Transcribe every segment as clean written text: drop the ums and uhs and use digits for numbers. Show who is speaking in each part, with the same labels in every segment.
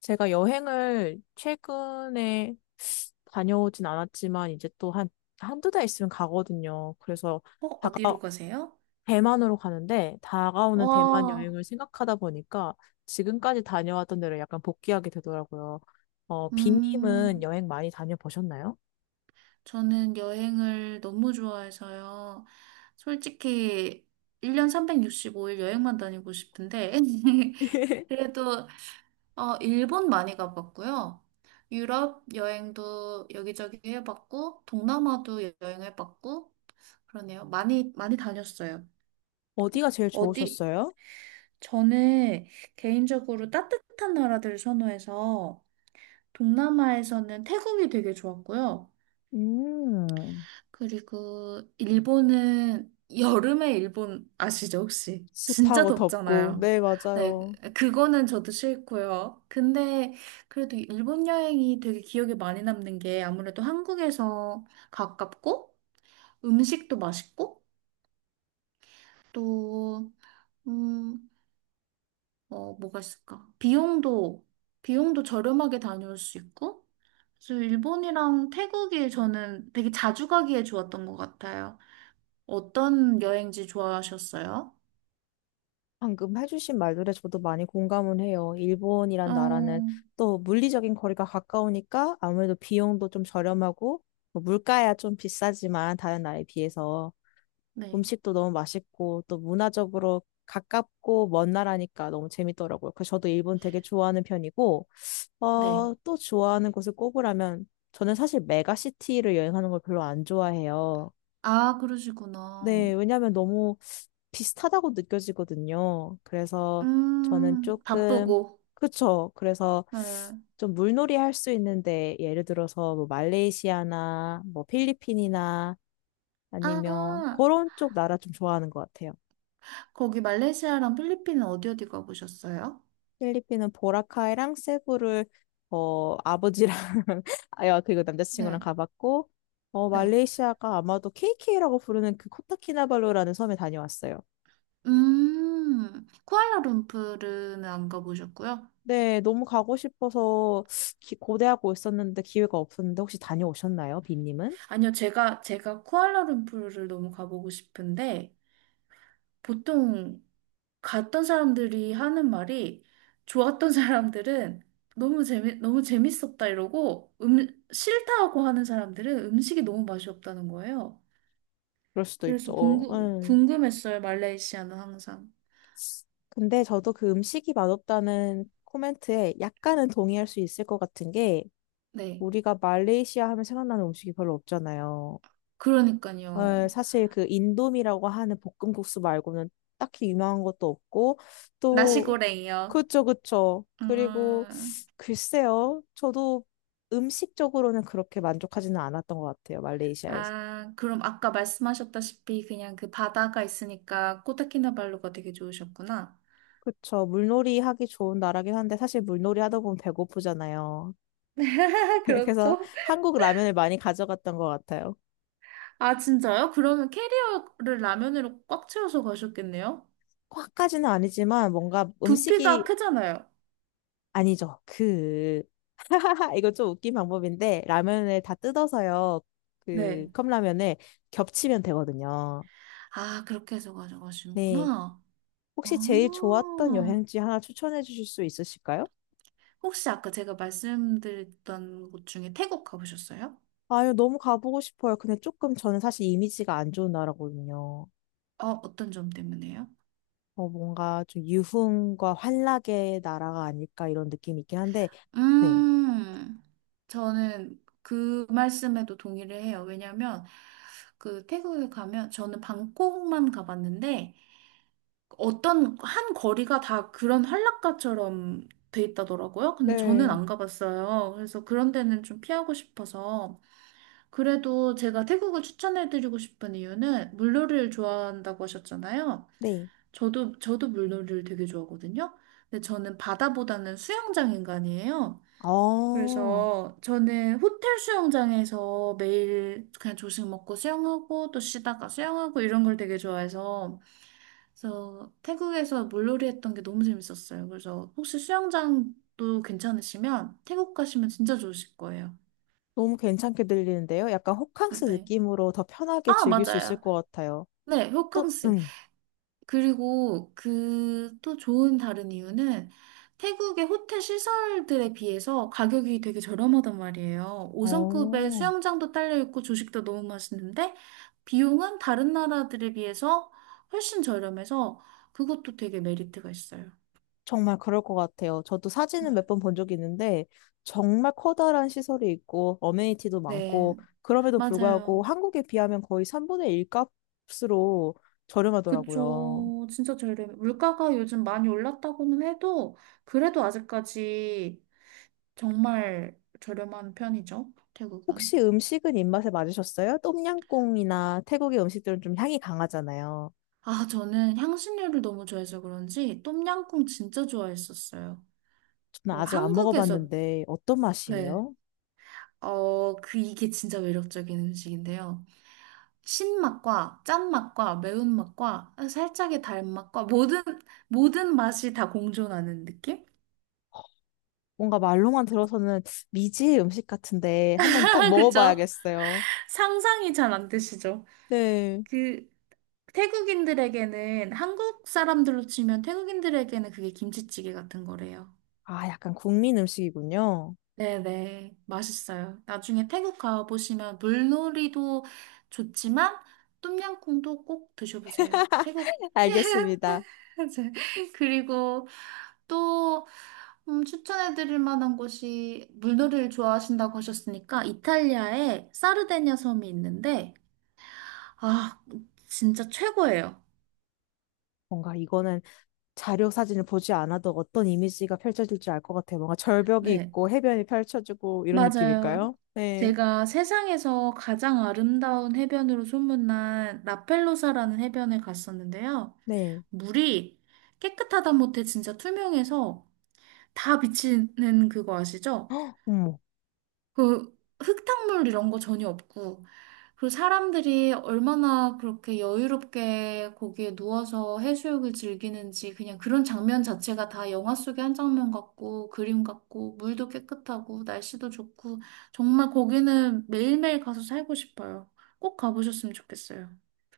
Speaker 1: 제가 여행을 최근에 다녀오진 않았지만 이제 또 한두 달 있으면 가거든요. 그래서 다가,
Speaker 2: 어디로 가세요?
Speaker 1: 대만으로 가는데 다가오는 대만
Speaker 2: 와,
Speaker 1: 여행을 생각하다 보니까 지금까지 다녀왔던 데를 약간 복귀하게 되더라고요. 비님은
Speaker 2: 음,
Speaker 1: 여행 많이 다녀보셨나요?
Speaker 2: 저는 여행을 너무 좋아해서요. 솔직히 1년 365일 여행만 다니고 싶은데, 그래도, 일본 많이 가봤고요. 유럽 여행도 여기저기 해봤고, 동남아도 여행해봤고, 그러네요. 많이, 많이 다녔어요.
Speaker 1: 어디가 제일
Speaker 2: 어디,
Speaker 1: 좋으셨어요?
Speaker 2: 저는 개인적으로 따뜻한 나라들 선호해서, 동남아에서는 태국이 되게 좋았고요.
Speaker 1: 음,
Speaker 2: 그리고 일본은 여름에 일본 아시죠, 혹시? 진짜
Speaker 1: 습하고 덥고,
Speaker 2: 덥잖아요.
Speaker 1: 네,
Speaker 2: 네,
Speaker 1: 맞아요.
Speaker 2: 그거는 저도 싫고요. 근데 그래도 일본 여행이 되게 기억에 많이 남는 게 아무래도 한국에서 가깝고 음식도 맛있고 또, 음, 뭐가 있을까? 비용도 저렴하게 다녀올 수 있고 그래서 일본이랑 태국이 저는 되게 자주 가기에 좋았던 것 같아요. 어떤 여행지 좋아하셨어요?
Speaker 1: 방금 해주신 말들에 저도 많이 공감은 해요.
Speaker 2: 어,
Speaker 1: 일본이란 나라는 또 물리적인 거리가 가까우니까 아무래도 비용도 좀 저렴하고, 뭐 물가야 좀 비싸지만 다른 나라에 비해서
Speaker 2: 네,
Speaker 1: 음식도 너무 맛있고 또 문화적으로 가깝고 먼 나라니까 너무 재밌더라고요. 그래서 저도 일본 되게 좋아하는 편이고,
Speaker 2: 네.
Speaker 1: 또 좋아하는 곳을 꼽으라면 저는 사실 메가시티를 여행하는 걸 별로 안 좋아해요.
Speaker 2: 아, 그러시구나.
Speaker 1: 네, 왜냐하면 너무 비슷하다고 느껴지거든요. 그래서 저는 조금,
Speaker 2: 바쁘고.
Speaker 1: 그쵸. 그래서
Speaker 2: 네.
Speaker 1: 좀 물놀이 할 수 있는데, 예를 들어서 뭐 말레이시아나 뭐 필리핀이나 아니면
Speaker 2: 아,
Speaker 1: 그런 쪽 나라 좀 좋아하는 것 같아요.
Speaker 2: 거기 말레이시아랑 필리핀은 어디 어디 가보셨어요?
Speaker 1: 필리핀은 보라카이랑 세부를 아버지랑, 아야, 그리고 남자친구랑
Speaker 2: 네,
Speaker 1: 가봤고,
Speaker 2: 네.
Speaker 1: 말레이시아가 아마도 KK라고 부르는 그 코타키나발루라는 섬에 다녀왔어요.
Speaker 2: 쿠알라룸푸르는 안 가보셨고요?
Speaker 1: 네, 너무 가고 싶어서 고대하고 있었는데 기회가 없었는데, 혹시 다녀오셨나요, 빈님은?
Speaker 2: 아니요, 제가 쿠알라룸푸르를 너무 가보고 싶은데, 보통 갔던 사람들이 하는 말이 좋았던 사람들은 너무 재밌었다 이러고 싫다고 하는 사람들은 음식이 너무 맛이 없다는 거예요.
Speaker 1: 그럴 수도
Speaker 2: 그래서
Speaker 1: 있죠. 응.
Speaker 2: 궁금했어요, 말레이시아는 항상.
Speaker 1: 근데 저도 그 음식이 맛없다는 코멘트에 약간은 동의할 수 있을 것 같은 게,
Speaker 2: 네.
Speaker 1: 우리가 말레이시아 하면 생각나는 음식이 별로 없잖아요.
Speaker 2: 그러니까요.
Speaker 1: 사실 그 인도미라고 하는 볶음국수 말고는 딱히 유명한 것도 없고, 또
Speaker 2: 나시고랭이요.
Speaker 1: 그쵸 그쵸. 그리고
Speaker 2: 음,
Speaker 1: 글쎄요, 저도 음식적으로는 그렇게 만족하지는 않았던 것 같아요, 말레이시아에서.
Speaker 2: 아, 그럼 아까 말씀하셨다시피 그냥 그 바다가 있으니까 코타키나발루가 되게 좋으셨구나.
Speaker 1: 그쵸. 물놀이 하기 좋은 나라긴 한데 사실 물놀이 하다 보면 배고프잖아요. 그래서
Speaker 2: 그렇죠?
Speaker 1: 한국 라면을 많이 가져갔던 것 같아요.
Speaker 2: 아, 진짜요? 그러면 캐리어를 라면으로 꽉 채워서 가셨겠네요?
Speaker 1: 꽉까지는 아니지만 뭔가
Speaker 2: 부피가
Speaker 1: 음식이
Speaker 2: 크잖아요.
Speaker 1: 아니죠. 그 이거 좀 웃긴 방법인데, 라면을 다 뜯어서요. 그
Speaker 2: 네.
Speaker 1: 컵라면을 겹치면 되거든요.
Speaker 2: 아, 그렇게 해서
Speaker 1: 네.
Speaker 2: 가져가시는구나.
Speaker 1: 혹시 제일 좋았던
Speaker 2: 아,
Speaker 1: 여행지 하나 추천해 주실 수 있으실까요?
Speaker 2: 혹시 아까 제가 말씀드렸던 곳 중에 태국 가보셨어요?
Speaker 1: 아유, 너무 가보고 싶어요. 근데 조금 저는 사실 이미지가 안 좋은 나라거든요.
Speaker 2: 어떤 점 때문에요?
Speaker 1: 뭔가 좀 유흥과 환락의 나라가 아닐까 이런 느낌이 있긴 한데, 네.
Speaker 2: 음, 저는 그 말씀에도 동의를 해요. 왜냐면 그 태국에 가면 저는 방콕만 가봤는데 어떤 한 거리가 다 그런 한락가처럼 돼 있다더라고요. 근데 저는
Speaker 1: 네.
Speaker 2: 안 가봤어요. 그래서 그런 데는 좀 피하고 싶어서. 그래도 제가 태국을 추천해드리고 싶은 이유는 물놀이를 좋아한다고 하셨잖아요.
Speaker 1: 네.
Speaker 2: 저도 물놀이를 되게 좋아하거든요. 근데 저는 바다보다는 수영장 인간이에요.
Speaker 1: 어,
Speaker 2: 그래서 저는 호텔 수영장에서 매일 그냥 조식 먹고 수영하고 또 쉬다가 수영하고 이런 걸 되게 좋아해서 그래서 태국에서 물놀이 했던 게 너무 재밌었어요. 그래서 혹시 수영장도 괜찮으시면 태국 가시면 진짜 좋으실 거예요.
Speaker 1: 너무 괜찮게 들리는데요. 약간 호캉스
Speaker 2: 네.
Speaker 1: 느낌으로 더 편하게
Speaker 2: 아,
Speaker 1: 즐길 수 있을
Speaker 2: 맞아요.
Speaker 1: 것 같아요.
Speaker 2: 네,
Speaker 1: 또,
Speaker 2: 호캉스. 그리고 그 또 좋은 다른 이유는 태국의 호텔 시설들에 비해서 가격이 되게 저렴하단 말이에요. 5성급의
Speaker 1: 어,
Speaker 2: 수영장도 딸려 있고 조식도 너무 맛있는데 비용은 다른 나라들에 비해서 훨씬 저렴해서 그것도 되게 메리트가 있어요.
Speaker 1: 정말 그럴 것 같아요. 저도
Speaker 2: 네.
Speaker 1: 사진은 몇 번 본 적이 있는데, 정말 커다란 시설이 있고, 어메니티도
Speaker 2: 네.
Speaker 1: 많고, 그럼에도 불구하고
Speaker 2: 맞아요.
Speaker 1: 한국에 비하면 거의 3분의 1 값으로 저렴하더라고요.
Speaker 2: 그쵸. 진짜 저렴해. 물가가 요즘 많이 올랐다고는 해도, 그래도 아직까지 정말 저렴한 편이죠. 태국은.
Speaker 1: 혹시 음식은 입맛에 맞으셨어요? 똠양꿍이나 태국의 음식들은 좀 향이 강하잖아요.
Speaker 2: 아, 저는 향신료를 너무 좋아해서 그런지, 똠양꿍 진짜 좋아했었어요.
Speaker 1: 저는
Speaker 2: 그리고
Speaker 1: 아직 안
Speaker 2: 한국에서,
Speaker 1: 먹어봤는데, 어떤
Speaker 2: 네.
Speaker 1: 맛이에요?
Speaker 2: 그, 이게 진짜 매력적인 음식인데요. 신맛과 짠맛과 매운맛과 살짝의 달맛과 모든 맛이 다 공존하는 느낌?
Speaker 1: 뭔가 말로만 들어서는 미지의 음식 같은데, 한번 꼭
Speaker 2: 그쵸?
Speaker 1: 먹어봐야겠어요.
Speaker 2: 상상이 잘 안 되시죠?
Speaker 1: 네.
Speaker 2: 그 태국인들에게는 한국 사람들로 치면 태국인들에게는 그게 김치찌개 같은 거래요.
Speaker 1: 아, 약간 국민 음식이군요.
Speaker 2: 네네, 맛있어요. 나중에 태국 가보시면 물놀이도 좋지만 똠양꿍도 꼭 드셔보세요. 태국, 태, 태,
Speaker 1: 알겠습니다.
Speaker 2: 이제. 그리고 또 추천해드릴 만한 곳이 물놀이를 좋아하신다고 하셨으니까 이탈리아에 사르데냐 섬이 있는데 아 진짜 최고예요.
Speaker 1: 뭔가 이거는 자료 사진을 보지 않아도 어떤 이미지가 펼쳐질지 알 것 같아요. 뭔가 절벽이
Speaker 2: 네,
Speaker 1: 있고 해변이 펼쳐지고 이런
Speaker 2: 맞아요.
Speaker 1: 느낌일까요? 네,
Speaker 2: 제가 세상에서 가장 아름다운 해변으로 소문난 라펠로사라는 해변에 갔었는데요.
Speaker 1: 네.
Speaker 2: 물이 깨끗하다 못해 진짜 투명해서 다 비치는 그거 아시죠?
Speaker 1: 헉, 어머,
Speaker 2: 그 흙탕물 이런 거 전혀 없고, 그리고 사람들이 얼마나 그렇게 여유롭게 거기에 누워서 해수욕을 즐기는지 그냥 그런 장면 자체가 다 영화 속의 한 장면 같고, 그림 같고, 물도 깨끗하고, 날씨도 좋고, 정말 거기는 매일매일 가서 살고 싶어요. 꼭 가보셨으면 좋겠어요.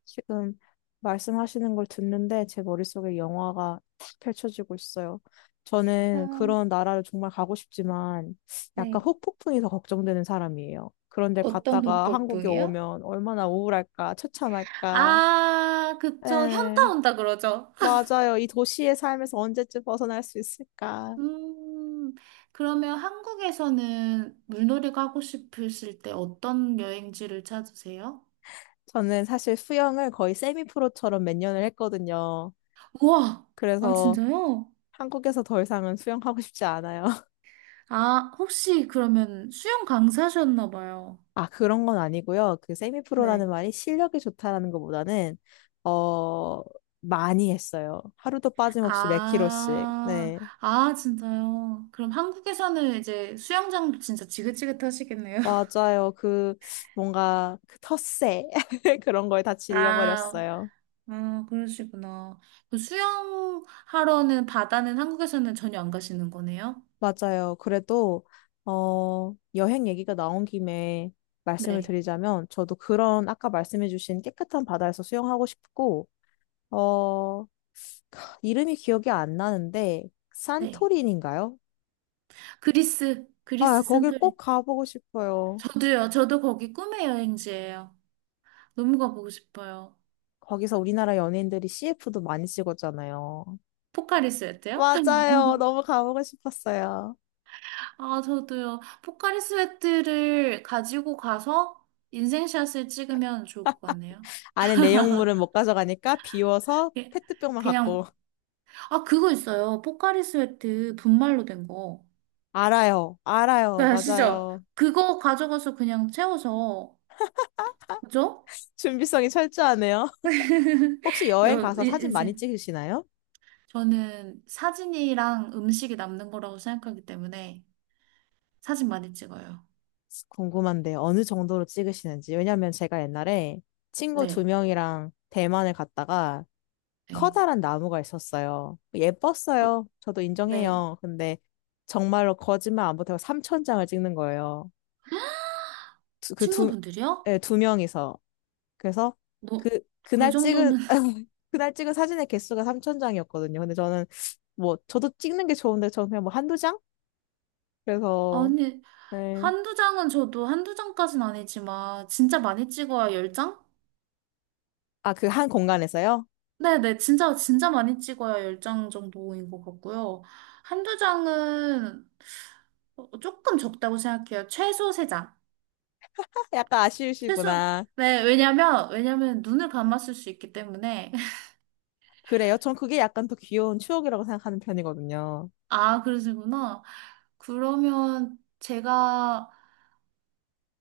Speaker 1: 지금 말씀하시는 걸 듣는데 제 머릿속에 영화가 탁 펼쳐지고 있어요. 저는
Speaker 2: 아,
Speaker 1: 그런 나라를 정말 가고 싶지만 약간
Speaker 2: 네.
Speaker 1: 혹폭풍이 더 걱정되는 사람이에요. 그런데
Speaker 2: 어떤
Speaker 1: 갔다가 한국에
Speaker 2: 북이요
Speaker 1: 오면 얼마나 우울할까, 처참할까.
Speaker 2: 아, 그쵸.
Speaker 1: 에.
Speaker 2: 현타 온다 그러죠.
Speaker 1: 맞아요. 이 도시의 삶에서 언제쯤 벗어날 수 있을까?
Speaker 2: 음, 그러면 한국에서는 물놀이 가고 싶으실 때 어떤 여행지를 찾으세요?
Speaker 1: 저는 사실 수영을 거의 세미프로처럼 몇 년을 했거든요.
Speaker 2: 우와! 아,
Speaker 1: 그래서
Speaker 2: 진짜요?
Speaker 1: 한국에서 더 이상은 수영하고 싶지 않아요.
Speaker 2: 아, 혹시 그러면 수영 강사셨나 봐요.
Speaker 1: 아, 그런 건 아니고요. 그 세미프로라는
Speaker 2: 네.
Speaker 1: 말이 실력이 좋다라는 것보다는, 어, 많이 했어요. 하루도 빠짐없이 몇 킬로씩.
Speaker 2: 아,
Speaker 1: 네.
Speaker 2: 아, 진짜요? 그럼 한국에서는 이제 수영장도 진짜 지긋지긋하시겠네요.
Speaker 1: 맞아요. 그, 뭔가, 그 텃세. 그런 거에 다
Speaker 2: 아,
Speaker 1: 질려버렸어요.
Speaker 2: 아, 그러시구나. 그 수영하러는 바다는 한국에서는 전혀 안 가시는 거네요?
Speaker 1: 맞아요. 그래도, 여행 얘기가 나온 김에 말씀을
Speaker 2: 네.
Speaker 1: 드리자면, 저도 그런 아까 말씀해주신 깨끗한 바다에서 수영하고 싶고, 어, 이름이 기억이 안 나는데,
Speaker 2: 네.
Speaker 1: 산토리니인가요?
Speaker 2: 그리스,
Speaker 1: 아,
Speaker 2: 그리스
Speaker 1: 거길
Speaker 2: 산토리니.
Speaker 1: 꼭 가보고 싶어요.
Speaker 2: 저도요, 저도 거기 꿈의 여행지예요. 너무 가보고 싶어요.
Speaker 1: 거기서 우리나라 연예인들이 CF도 많이 찍었잖아요.
Speaker 2: 포카리스웨트요?
Speaker 1: 맞아요. 너무 가보고 싶었어요.
Speaker 2: 아, 저도요. 포카리스웨트를 가지고 가서 인생샷을 찍으면 좋을 것 같네요.
Speaker 1: 안에 내용물은 못 가져가니까 비워서
Speaker 2: 예,
Speaker 1: 페트병만 갖고.
Speaker 2: 그냥, 아, 그거 있어요. 포카리스웨트 분말로 된 거.
Speaker 1: 알아요.
Speaker 2: 그
Speaker 1: 알아요.
Speaker 2: 아시죠?
Speaker 1: 맞아요.
Speaker 2: 그거 가져가서 그냥 채워서, 그죠?
Speaker 1: 준비성이 철저하네요. 혹시 여행 가서 사진 많이
Speaker 2: 인생.
Speaker 1: 찍으시나요?
Speaker 2: 저는 사진이랑 음식이 남는 거라고 생각하기 때문에 사진 많이 찍어요.
Speaker 1: 궁금한데 어느 정도로 찍으시는지. 왜냐면 제가 옛날에 친구 두
Speaker 2: 네.
Speaker 1: 명이랑 대만을 갔다가
Speaker 2: 네.
Speaker 1: 커다란 나무가 있었어요.
Speaker 2: 어,
Speaker 1: 예뻤어요. 저도
Speaker 2: 네.
Speaker 1: 인정해요. 근데 정말로 거짓말 안 보태고 3천 장을 찍는 거예요. 두- 그 두,
Speaker 2: 친구분들이요?
Speaker 1: 예, 두 명이서. 그래서
Speaker 2: 너, 그
Speaker 1: 그날 찍은,
Speaker 2: 정도는,
Speaker 1: 그날 찍은 사진의 개수가 3천 장이었거든요. 근데 저는, 뭐 저도 찍는 게 좋은데 저는 그냥 뭐 한두 장? 그래서
Speaker 2: 아니,
Speaker 1: 네.
Speaker 2: 한두 장은 저도 한두 장까진 아니지만, 진짜 많이 찍어야 10장?
Speaker 1: 아, 그 한 공간에서요?
Speaker 2: 네네, 진짜, 진짜 많이 찍어야 10장 정도인 것 같고요. 한두 장은 조금 적다고 생각해요. 최소 3장.
Speaker 1: 아, 약간
Speaker 2: 최소,
Speaker 1: 아쉬우시구나.
Speaker 2: 네, 왜냐면 눈을 감았을 수 있기 때문에.
Speaker 1: 그래요? 전 그게 약간 더 귀여운 추억이라고 생각하는 편이거든요.
Speaker 2: 아, 그러시구나. 그러면 제가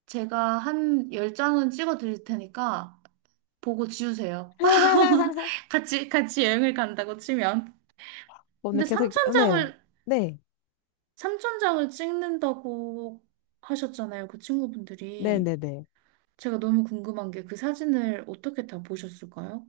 Speaker 2: 한 10장은 찍어 드릴 테니까 보고 지우세요. 같이 여행을 간다고 치면.
Speaker 1: 오늘
Speaker 2: 근데
Speaker 1: 계속, 네네. 네.
Speaker 2: 3천장을 찍는다고 하셨잖아요. 그 친구분들이.
Speaker 1: 네네네.
Speaker 2: 제가 너무 궁금한 게 그 사진을 어떻게 다 보셨을까요?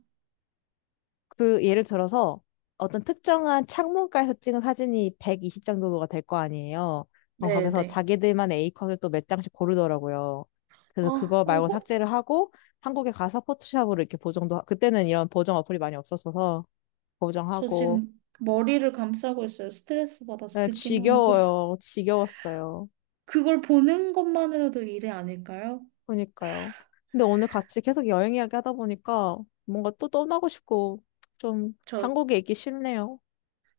Speaker 1: 그, 예를 들어서 어떤 특정한 창문가에서 찍은 사진이 120 정도가 될 거 아니에요. 그럼 거기서
Speaker 2: 네네.
Speaker 1: 자기들만의 A컷을 또 몇 장씩 고르더라고요. 그래서
Speaker 2: 아,
Speaker 1: 그거
Speaker 2: 어,
Speaker 1: 말고
Speaker 2: 호-
Speaker 1: 삭제를 하고 한국에 가서 포토샵으로 이렇게 보정도, 그때는 이런 보정 어플이 많이 없었어서
Speaker 2: 저
Speaker 1: 보정하고.
Speaker 2: 지금 머리를 감싸고 있어요. 스트레스 받아서
Speaker 1: 네,
Speaker 2: 듣기만 해도.
Speaker 1: 지겨워요. 지겨웠어요.
Speaker 2: 그걸 보는 것만으로도 일이 아닐까요?
Speaker 1: 그러니까요. 근데 오늘 같이 계속 여행 이야기 하다 보니까 뭔가 또 떠나고 싶고 좀
Speaker 2: 저,
Speaker 1: 한국에 있기 싫네요.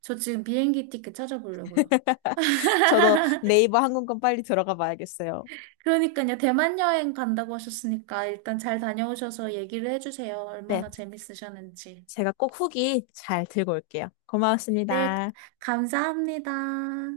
Speaker 2: 저 지금 비행기 티켓 찾아보려고요.
Speaker 1: 저도 네이버 항공권 빨리 들어가 봐야겠어요.
Speaker 2: 그러니까요. 대만 여행 간다고 하셨으니까 일단 잘 다녀오셔서 얘기를 해주세요.
Speaker 1: 네,
Speaker 2: 얼마나 재밌으셨는지.
Speaker 1: 제가 꼭 후기 잘 들고 올게요.
Speaker 2: 네,
Speaker 1: 고마웠습니다.
Speaker 2: 감사합니다.